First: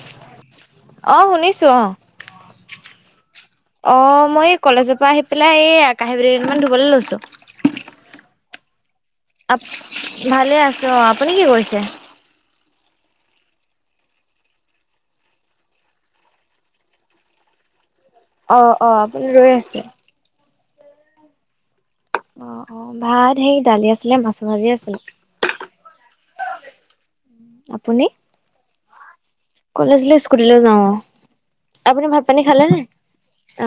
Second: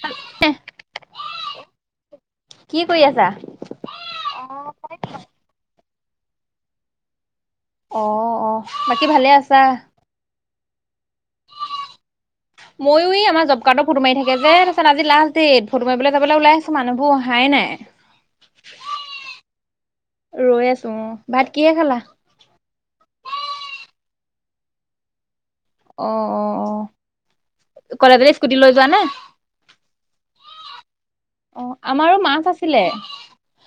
স এক চ অ অ মই এই কলেজৰ পৰা আহি পেলাই এই কাঁহীবাতি কেই টামান ধুবলৈ লৈছোঁ অ, অ বাকী ভালে অহ আছা? ভালে আছো। ত আপুনি কি কৰিছে। ময়ো এই আমাৰ জব কাৰ্ডৰ ফুটো মাৰি থাকে যে। তাৰপিছত আজি লাষ্ট ডেট ফটো মাৰিবলৈ ওলাইছো। মানুবোৰ অহাই নাই অ, অ আপুনি ৰৈ আছে। ৰৈ আছো অ ভাত কিহেৰে খালা। অ, অ ভাত হেৰি। দালি আছিলে মাছ ভাজি আছিলে। অ, অ আপুনি? কলেজলে স্কুটি লৈ যোৱা নে। কলেজলৈ স্কুটিলৈ যাওঁ অ। অ আপুনি আমাৰো ভাত পানী মাছ খালে আছিলে নাই?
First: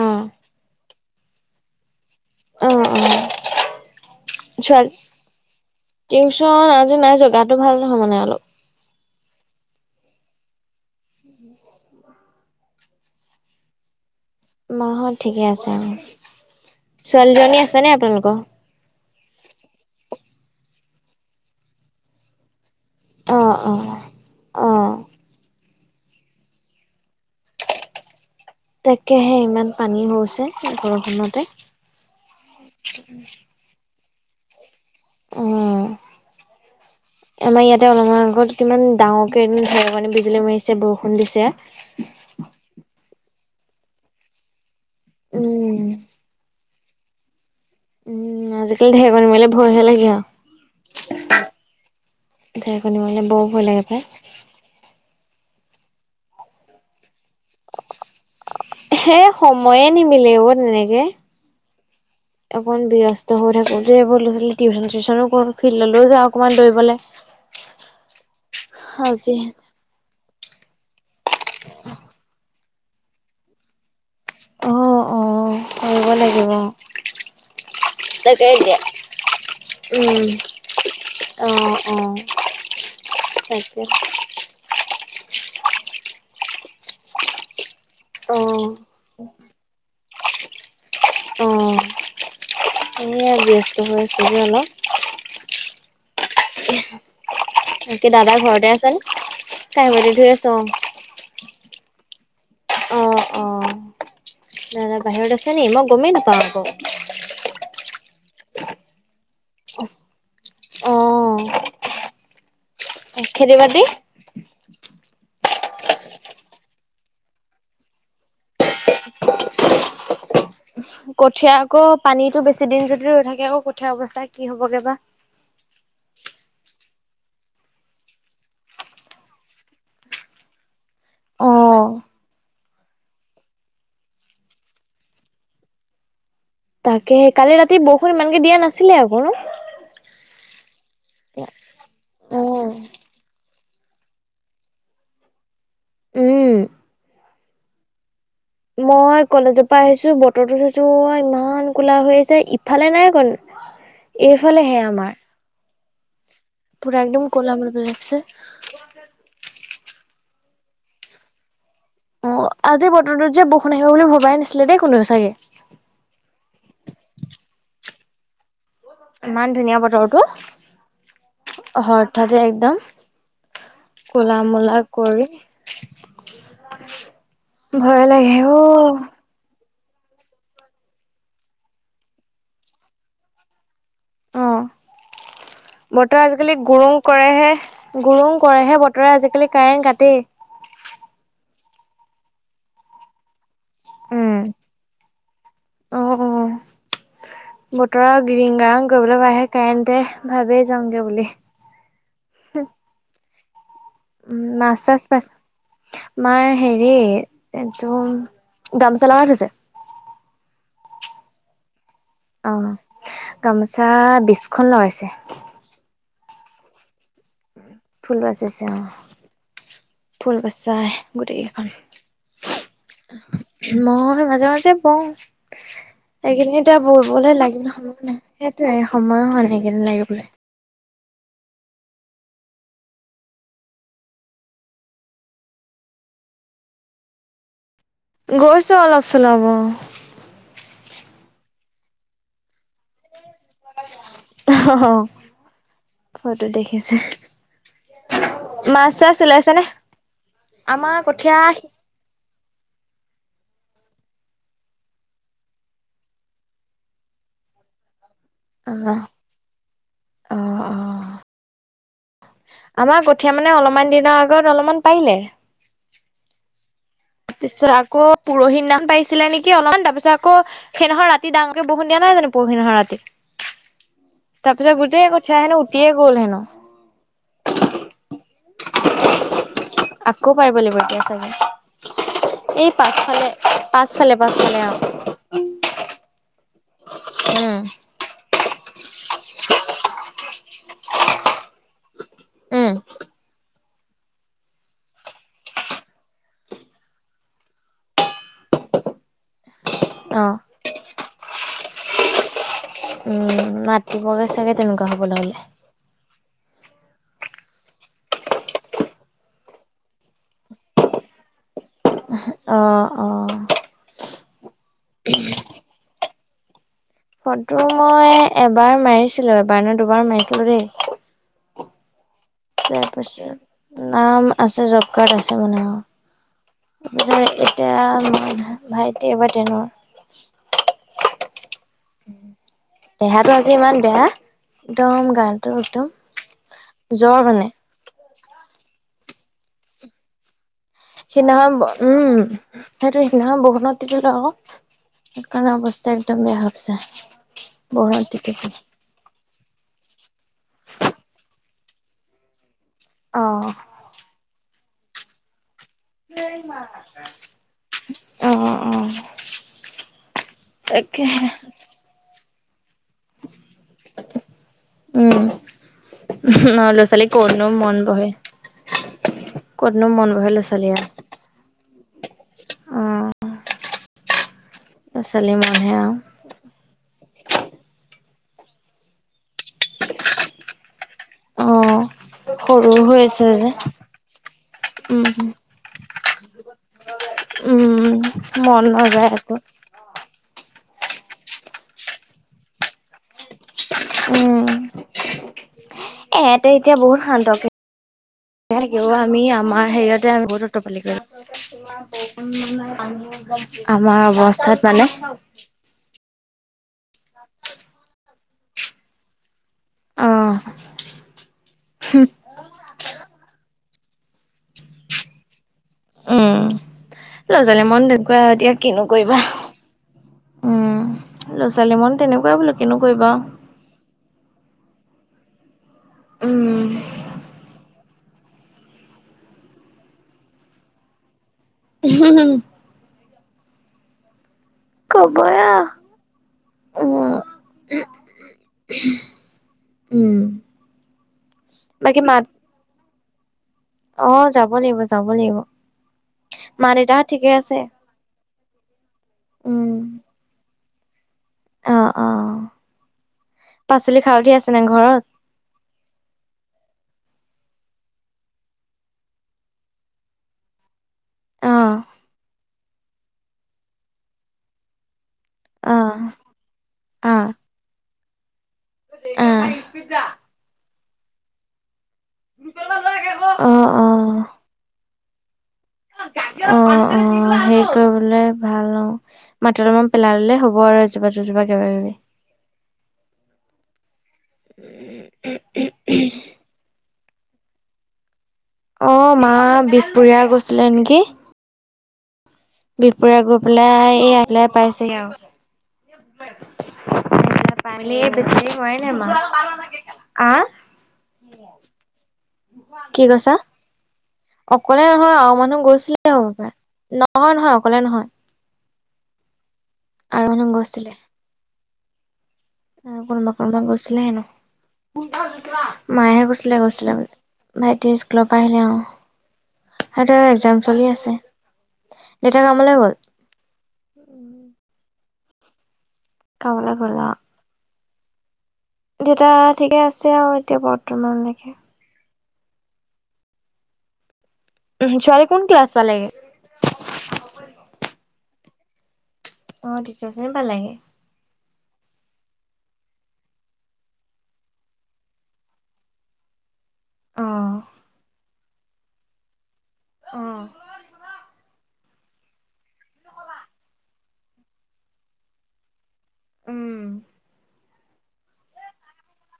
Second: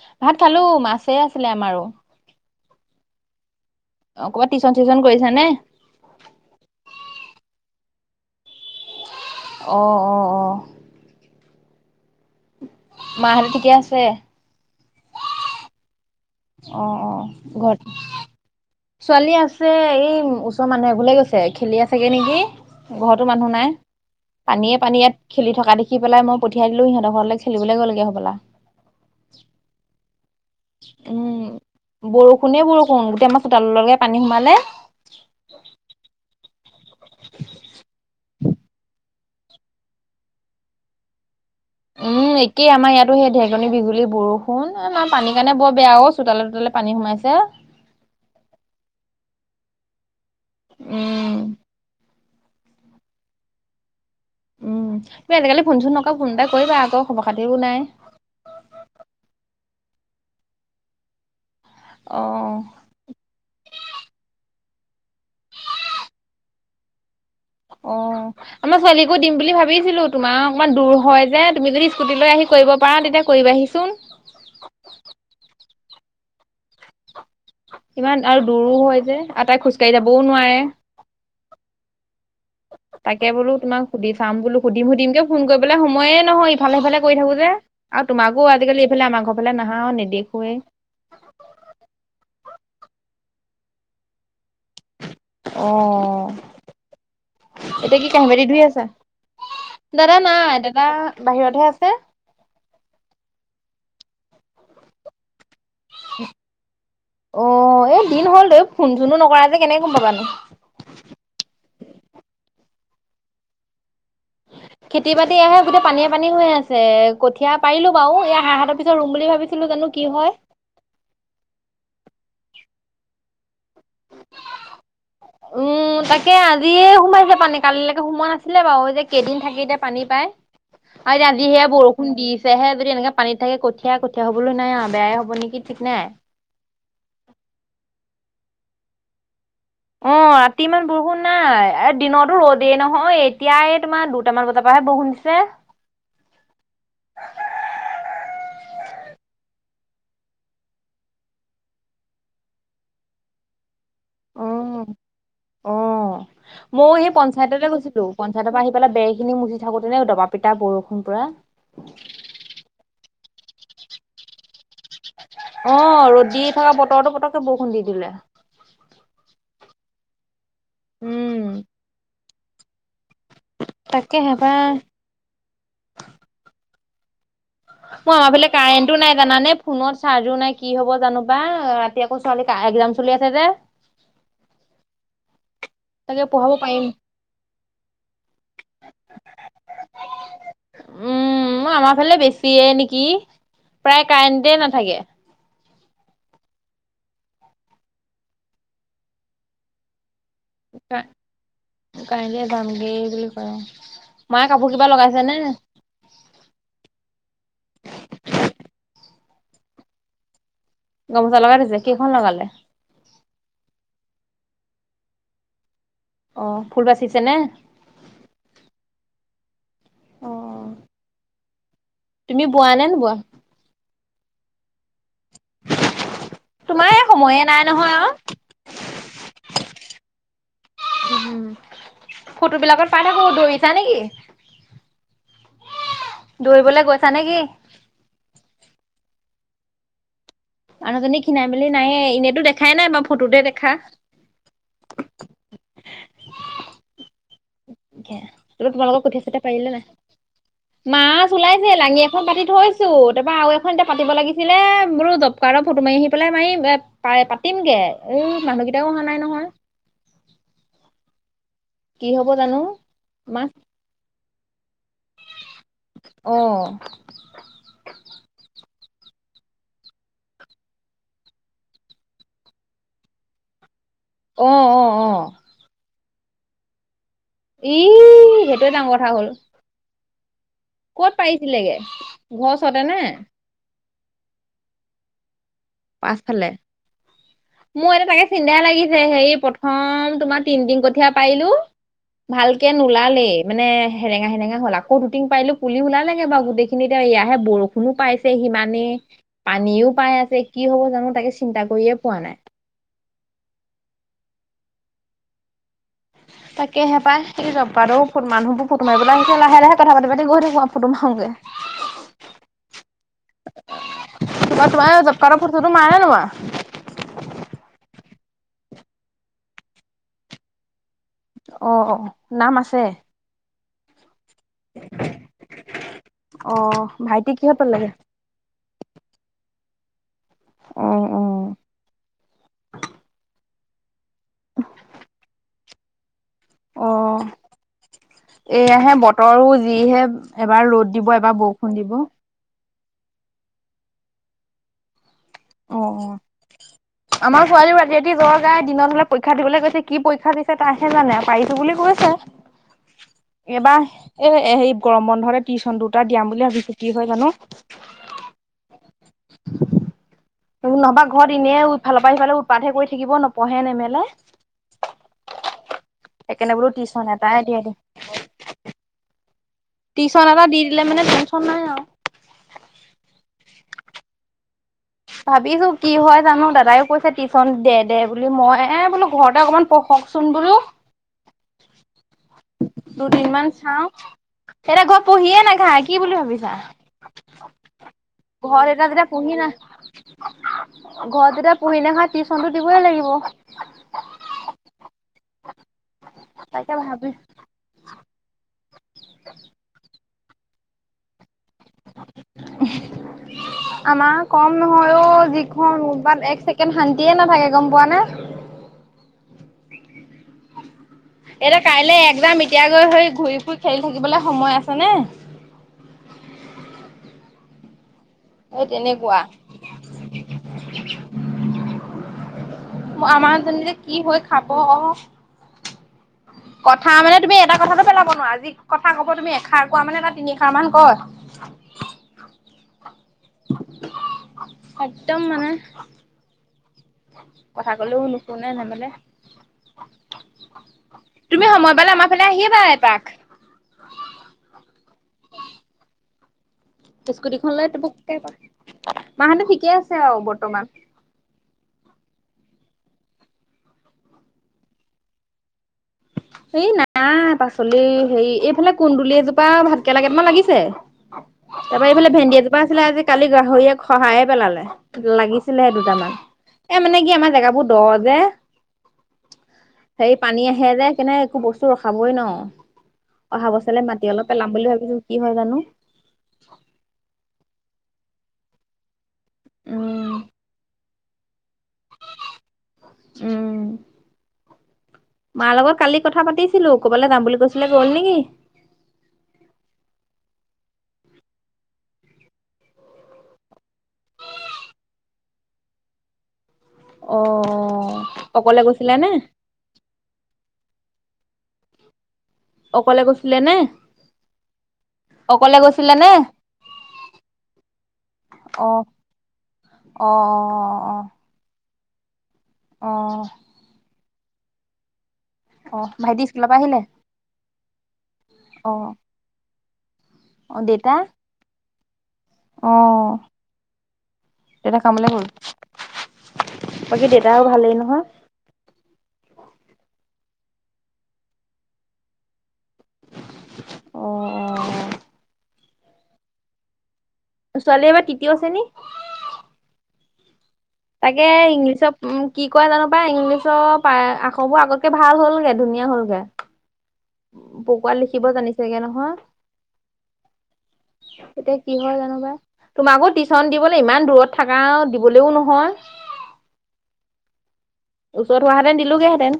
অ খালো। মাছে আছিলে আমাৰো। অ, অ অ ক'ৰবাত টিউচন ছোৱালী চিউচন কৰিছা নে? টিউচন আজি নাই যোৱা। গাটো ভাল। শুলে মানে অলপ। অহ, অহ, অহ মা হত ঠিকে আছে। মা হত ঠিকে আছে আৰু। অ, অ ঘৰত ছোৱালী আছে এই। ওচৰৰ মানুহ এঘৰলৈ গৈছে। খেলি আছেগৈ নেকি। ঘৰতো অ মানুহ নাই। অ অ পানীয়ে পানীয়ে ইয়াত খেলি থকা দেখি। মাতি পেলাই মই পঠিয়াই দিলো। সিহঁতৰ ঘৰলৈ খেলিবলৈ গ'লগে হবলা। তাকেহে ইমান পানী হৈছে উম, বৰষুণতে। বৰষুণে, বৰষুণ। গোটেই আমাৰ চোতাললৈকে লৈকে। পানী সোমালে। অ আমাৰ ইয়াতে অলপমান আগত কিমান ডাঙৰকে এ ঢেৰেকণি -বিজুলী মাৰিছে। বৰষুণ দিছে। উম, একেই আমাৰ ইয়াতো সেই ঢেৰেকণি- বিজুলী বৰষুণ। এ আমাৰ পানীৰ কাৰণে বৰ উম বেয়া ও। চোতালে- টোতালে পানী। পানী সোমাইছে। উম, আজিকালি ঢেৰেকণি মাৰিলে ভয়হে লাগে আৰু। উম ঢেৰেকণি মাৰিলে বৰ ভয় লাগে পায়। উম তুমি আজিকালি ফোনচোন নকৰা। ফোন এটা কৰিবা আকৌ খবৰ খাতিও নাই। হে, সময়ে নিমিলে ও তেনেকে। অ অকণ ব্যস্ত হয় থাকো যে। টউচন, চিউচন। ফিল্ডলৈ যাওঁ অকমান দৌৰিবলৈ। কৰিবলে। অহ, আমাৰ ছোৱালীকো দিম বুলি ভাবিছিলো তোমাৰ। অকমান দূৰ হয়। য়ে তুমি যদি স্কুটি লৈ আহি কৰিব পাৰা। পৰা তেতিয়া কৰিবাহিচোন। অহ, অহ কৰিব লাগিব। ইমান আৰু তাকে এতিয়া দূৰওঁ হয় যে আৰু তাই খোজ কঢ়ি যাবও উম নোৱাৰে অ অ তাকে বোলো তোমাক সুধি চাম বোলো সুধিম সুধিম কিয় ফোন কৰিবলে সময়ে নহয়, ইফালে সিফালে কৰি থাকো যে আৰু অ তোমাকো আজিকালি এইফালে আমাৰ ঘৰ ফালে নাহাও নিদেখ হোয়ে। অ', এয়ে ব্যস্ত হৈ আছো যে অলপ। অঁ। এতিয়া বাকী কি দাদা কাঁহীবাতী ধুই ঘৰতে আছা? আছে নে? কাঁহী বাতি দাদা ধুই আছে নাই অ'। দাদা বাহিৰতহে আছে। অ', অ', দাদা বাহিৰত আছে? নি মই গমেই নাপাওঁ অ' আকৌ। এই দিন হ'ল তেওঁ। ফোন-চোনো নকৰা যে কেনেক গম পাবানো? খেতি-বাতি খেতি-বাতি এয়াহে গোটেই পানীয়ে পানী হৈ আছে। কঠীয়া পাৰিলো বাৰু, এয়া হাঁহহাতৰ পিছত ৰুম বুলি ভাবিছিলো জানো কি হয়। কঠীয়া আকৌ পানীতো বেছি দিন যদি ৰৈ থাকে আকৌ কঠীয়া অৱস্থা কি হ'বগে বা? উম, তাকে আজিয়ে সোমাইছে পানী, কালিলৈকে সোমোৱা নাছিলে বাৰু। এতিয়া কেইদিন থাকে এতিয়া পানী পাই। আজিহে বৰষুণ দিছেহে। যদি এনেকে পানীত থাকে কঠীয়া কঠীয়া হ'বলৈ নাই আৰু বেয়াই হ'ব নেকি ঠিক নাই। তাকে কালি ৰাতি বৰষুণ ইমানকে দিয়া নাছিলে আকৌ। অ', ৰাতি ইমান বৰষুণ নাই, এ দিনতো উম। ৰ'দেই নহয়। এতিয়া এ তোমাৰ দুটামান বজাৰ পৰাহে বৰুষুন দিছে। মই কলেজৰ পৰা আহিছো বতৰটো চাইছো ইমান কোলা হৈ আহিছে ইফালে নাই অকণ। অ। এইফালেহে আমাৰ। অ'। মই পুৰা সেই একদম ক'লা পঞ্চায়ততে গৈছিলো পেলাইছে। পঞ্চায়তৰ পৰা আহি পেলাই বেৰ খিনি মুচিথাকোতে নে দবা পিটা বৰষুণ পোৰা। অ আজি বতৰটোত যে বৰষোন আহিব বুলি ভবাই নাছিলে দেই কোনেও চাগে। অ', ৰ'দ দি থকা বতৰটো পটকে বৰষুণ দি দিলে। ইমান ধুনীয়া বতৰটো! উম হ ঠাতে একদম। তাকেহে পাই। কলা-মলা কৰি [unintelligible] ভয়হে মই আমাৰ লাগে ফালে কাৰেণ্টো অ'! নাই জানানে ফোনত চাৰ্জো নাই কি হ'ব জানো বা। ৰাতি আকৌ ছোৱালী এক্জাম চলি আছে যে অহ। বতৰ তাকে পঢ়াব আজিকালি পাৰিম গৰুং কৰেহে, গৰুং কৰেহে বতৰে আজিকালি কাৰেণ্ট কাটে। উম আমাৰ ফালে বেছিয়ে নেকি প্ৰায় কাৰেণ্টে নাথাকে অ অ বতৰ গৰিং গৰাং কৰিবলৈ পাই আহে কাৰেণ্ ভাবেেই যাওঁগে বুলি অ উম মাছ চাছ পাইছ মা হেৰি এইটো লগাই থৈছে গামোচা লগাই দিছে কখন লগ গালে অ গামোচা বিখন লগাইছে অ ফুল বাচিছে নে ফুল বাজিছে অ ফুল অ', বচাই গোটেইকেইখন তুমি বোৱা নে নোবোৱা? মে মাজে মাজে যে বওঁ সেইখিনি এতিয়া তোমাৰ এই ববলৈ সময়ে নাই লাগিল নহয় সময় আৰু। নাই সেইটয়ে সময়ো হয় সেইকিনি লাগিবলৈ উ ফটো বিলাকত পাই থাকো ধৰিছা নেকি দৰিবলৈ গৈছা নেকি গৈছো অলপ চলাব মানুহজনী খীনাই মেলি নাই এনেইতো দেখাই নাই ব অ ফটো দেখিছে। ত মাছ তোমালোকৰ চাছ কঠীয়া চথিয়া ওলাইছে নে? পাৰিলে নাই? আমাৰ মাছ কঠীয়া ওলাইছে লাঙি এখন পাতি থৈছো তাৰপৰা আৰু এখন এতিয়া পাতিব লাগিছিলে বোলো জবকাৰ্ডৰ ফটো মাৰি আহি পেলাই মাৰি প পাতিমগে। এই মানুহকেইটাও অহা নাই নহয়। আহ অ। কি হব জানো আমাৰ কঠীয়াা মানে অলপমান দিনৰ আগ আ অলপমান পাৰিলে। অঁ। তাৰপিছত আকৌ পৰহি নাম পাইছিলে নেকি অলপমান, তাৰপিছত আকৌ সেইদিখনৰ ৰাতি ডাঙৰকে বহুণ দিয়া নহয় জানো পৰহি নহৰ ৰাতি? অ তাৰ পিছত অ অ গোটেই কঠাই হেনো উঠিয়ে গল হেনো। ই সেইটোৱে ডাঙৰ কথা হ'ল। আকৌ পাৰিব লাগিব এতিয়া ক'ত চাগে। পাৰিছিলেগে ঘৰ এই ওচতে নে? পাছফালে পাছফালে পাছফালে অঁ। পাছফালে উম মোৰ এতিয়া তাকে চিন্তাই লাগিছে হে প্ৰথম তোমাৰ তিনদিন কঠীয়া পাৰিলো। ভালকে উম নোলালেই। মানে সেৰেঙা সেৰেঙা হ'ল আকৌ দুটিং পাৰিলো, পুলি ওলালেগে বাও গোটেইখিনি এতিয়া ইয়াহে বৰষুণো পাইছে সিমানেই। পানীও পাই অ আছে, কি হ'ব জানো তাকেচি চিন্তা কৰিয়ে পোৱা নাই। উম মাতিবগৈ চাগে তেনেকুৱা হ'বলে হ'লে। তাকেহে পায় সেই জবকাৰ্ডৰো মানুহবোৰ ফুটো মাৰিব লে আহিছে লাহে লাহে কথা পাতি পাতি গৈ থাকো আও ফুটো মাৰোঙগে। অ' অ'। [inaudible] তোমা তোমাৰ এ জবকাৰ্ডৰ ফটো চটো মাৰা নে নামাৰা। হা ফটো মই এবাৰ মাৰিছিলো, এবাৰ ন দুবাৰ মাৰিছিলো দেই। অঁ অ‌ঁ। তাৰ পাছত নাম। আছে জব কাৰ্ড আছে মানে অ ভাইটি কিহত পালেগে? এতিয়া ভাইটি এবাৰ তেনট। অহ অ। দেহাটো আজি ইমান বেয়া। একদম গাটো। টো অ এয়াহে বত বতৰো যিহে, এবাৰ ৰ'দ দিব এবাৰ সেইদিনাখন বৰষুণ দিব। উম। সেইটো সিদিনাখন বৰষুণত তিতিলে আকৌ। সেইকাৰণে অ' অৱস্থা অ' একদম বেয়া হৈছে আমাৰ ছোৱালীও ৰাতি ৰাতি বৰষুণত জ্বৰ তিতি গাই তিতি। দিনত হ'লে পৰীক্ষা দিবলৈ কৈছে কি পৰীক্ষা দিছে তাহে জানে পাৰিছো বুলি কৈছে। অ', এইবাৰ এই হেৰি গৰম বন্ধতে। টিউচন দুটা দিয়াম বুলি ভাবিছো কি হয় জানো। অ', অ', নহবা তাকেহে ঘৰত এনেহে ইফালৰ পৰা। [unintelligible] উৎপাতহে কৰি থাকিব নপঢ়ে নেমেলে উম। সেইকাৰেণে বোলো অ ল'ৰা ছোৱালী টিউচন এটাই ক'তনো দিয়াই মন দিওঁ। বহে ক'তনো মন বহে টিউচন ল'ৰা এটা দি ছোৱালী দিলে আৰু মানে টেনচন নাই আৰু। উম। ভাবিছো, মনহে কি আৰু হয় জানো। দাদাইও কৈছে টিউচন দে দে বুলি, মই এ বোলো ঘৰতে অকমান পঢ়কচোন বোলো। অ সৰু হৈ আছে দুদিনমান যে চাও, উম [unintelligible] কি বুলি ভাবিছা। উম মন ঘৰত এতিয়া যেতিয়া নাযায় আকৌ পুহি না ঘৰত যেতিয়া পঢ়ি নাহা টিউচনটো দিবই লাগিব। উম এহেতে তাকে এতিয়া বহুত ভাবি শান্তক। [unintelligible] অ' আমি আমাৰ হেৰিয়াত [unintelligible] [unintelligible] আমাৰ অৱস্থাত মানে মান এক ছেকেণ্ড শান্তিয়ে নাথাকে। গম পোৱা নে? অ এতিয়া কাইলে একজাম এতিয়া গৈ হেৰি ঘূৰি ফুৰি খেলি থাকিবলে সময় আছে নে? উম, লৰা-ছোৱালীয়ে মন দে কুৱা এতিয়া এই কিনো কৰিবা। তেনেকুৱা উম ল'ৰা-ছোৱালী মন তেনেকুৱাই বোলো, কিনো কৰিবা আও। ক। উম কথা মানে তুমি এটা কথাটো পেলাব ক'ব নোৱাৰা যি কথা ক'ব তুমি এষাৰ কোৱা মানে বা তিনিশাৰ মান ক [unintelligible] [inaudible] খ'তম ক'বই মানে। আৰু উম কথা কলেও নুশুনে নামানে। উম তুমি সময় পালে বাকী আমাৰ মাত ফালে আহিবা এপাক। অ যাব লাগিব যাব লাগিব। মা দেউতাহত ঠিকে স্কুটিখন আছে লৈ টুপুকে এপাক। মাহঁতে ঠিকে উম আছে অ বৰ্তমান। অ অ পাচলি খাৰঠি আছে নে ঘৰত? এই নাই পাচলি সেই এইফালে কুন্দুলি এজোপা ভাতকেলা কেইটামান লাগিছে। অ তাৰ পৰা এইফালে ভেন্দি এজোপা আছিলে আজি কালি গাহৰিয়ে খহায়ে পেলালে। লাগিছিলেহে অ অ দুটামান এ মানে কি অ অ আমাৰ জেগাবোৰ দ যে অ হেৰি পানী আহে যে, কেনে একো বস্তু অ খাবই ন অহা বছলে মাটি অলপ পেলাম বুলি ভাবিছোঁ কি হয় জানো [unintelligible] অ অ সেই কৰিবলে ভাল অ মাতি অলমান পেলাল উম ললে হ'ব আৰু এজোপা দুজোপা কিবা কিবি উম মাৰ লগত কালি কথা পাতিছিলো কবালে যাম বুলি কৈছিলে গ'ল নেকি অ মা বিপুৰীয়াৰ গৈছিলে নেকি বিপুৰিয়া গৈ পেলাই এয়া আহি পেলাই পাইছেহি অ আও [unintelligible] বেছি অকলে গৈছিলে নে? দেৰি হোৱাই‌ নাই মা আ [inaudible] অকলে গৈছিলে নে অকলে নহয় আও অকলে মানুহ গৈছিলে নে? গৈছিলেই হ'ব পায়, নহয় নহয় অকলে নহয় অ অ' আৰু অ' মানুহ অ' অ'। অ' কোনোবা - কোনোবাক গৈছিলে হেনো। অ ভাইটি মায়েহে স্কুলৰ কৈছিলে পৰা আহিলে গৈছিলে বুলি, ভাইটি স্কুলৰ পৰা আহিলে অ'। সিহঁতৰ অ একজাম চলি দেউতা আছে। দেউতা কামলৈ গ'ল অ' এটা কামলে গ'ল। কামলৈ বাকী দেউতাও ভালেই নহয়? দেতা ঠিকে আছে আৰু এতিয়া বৰ্তমানলৈকে। অঁ। উম, ছোৱালী কোন ক্লাছ? পালে গে। ছোৱালী এবাৰ তিতীয় শ্ৰেণী। অ' তিতীয় শ্ৰেণী পালাগে। তাকে ইংলিছ ত' উম কি কয় জানো পাই, ইংলিছৰ আখবোৰ আগতকে ভাল হ'লগে ধুনীয়া হ'লগে। অ পকোৱা লিখিব জানি চাগে নহয়। অ। এতিয়া কি হয় জানো বা তোমাকো টিউচন দিবলৈ ইমান দূৰত থাকা দিবলেও নহয়। উম। ওচৰত হোৱাহেঁতেন দিলোগেহেঁতেন।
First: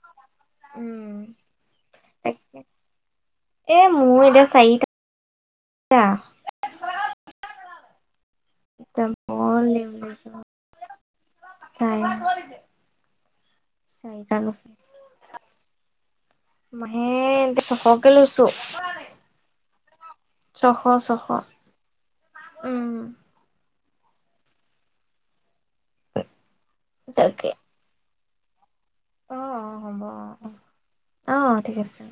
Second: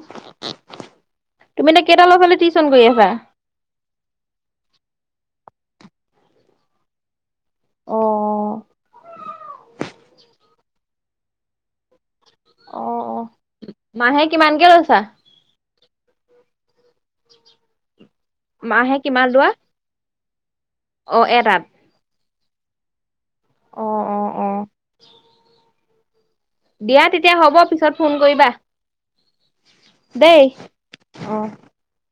উম তুমি এতিয়া কেইটা ল'ৰা-ছোৱালী তাকে টিউচন কৰি আছা। তা অ [inaudible] তাই। অ' মাহে কিমানকে গৈছে লৈছা। মাহে এয়া ছশকে লৈছো। মাহে কিমান লোৱা অ ছশ-ছশ। এটাত উম অহ অ' অ'। দিয়া তেতিয়া তাকে হ'ব পিছত ফোন কৰিবা। অ, অ, হ'ব অ, দেই অ, অ' ঠিক আছে।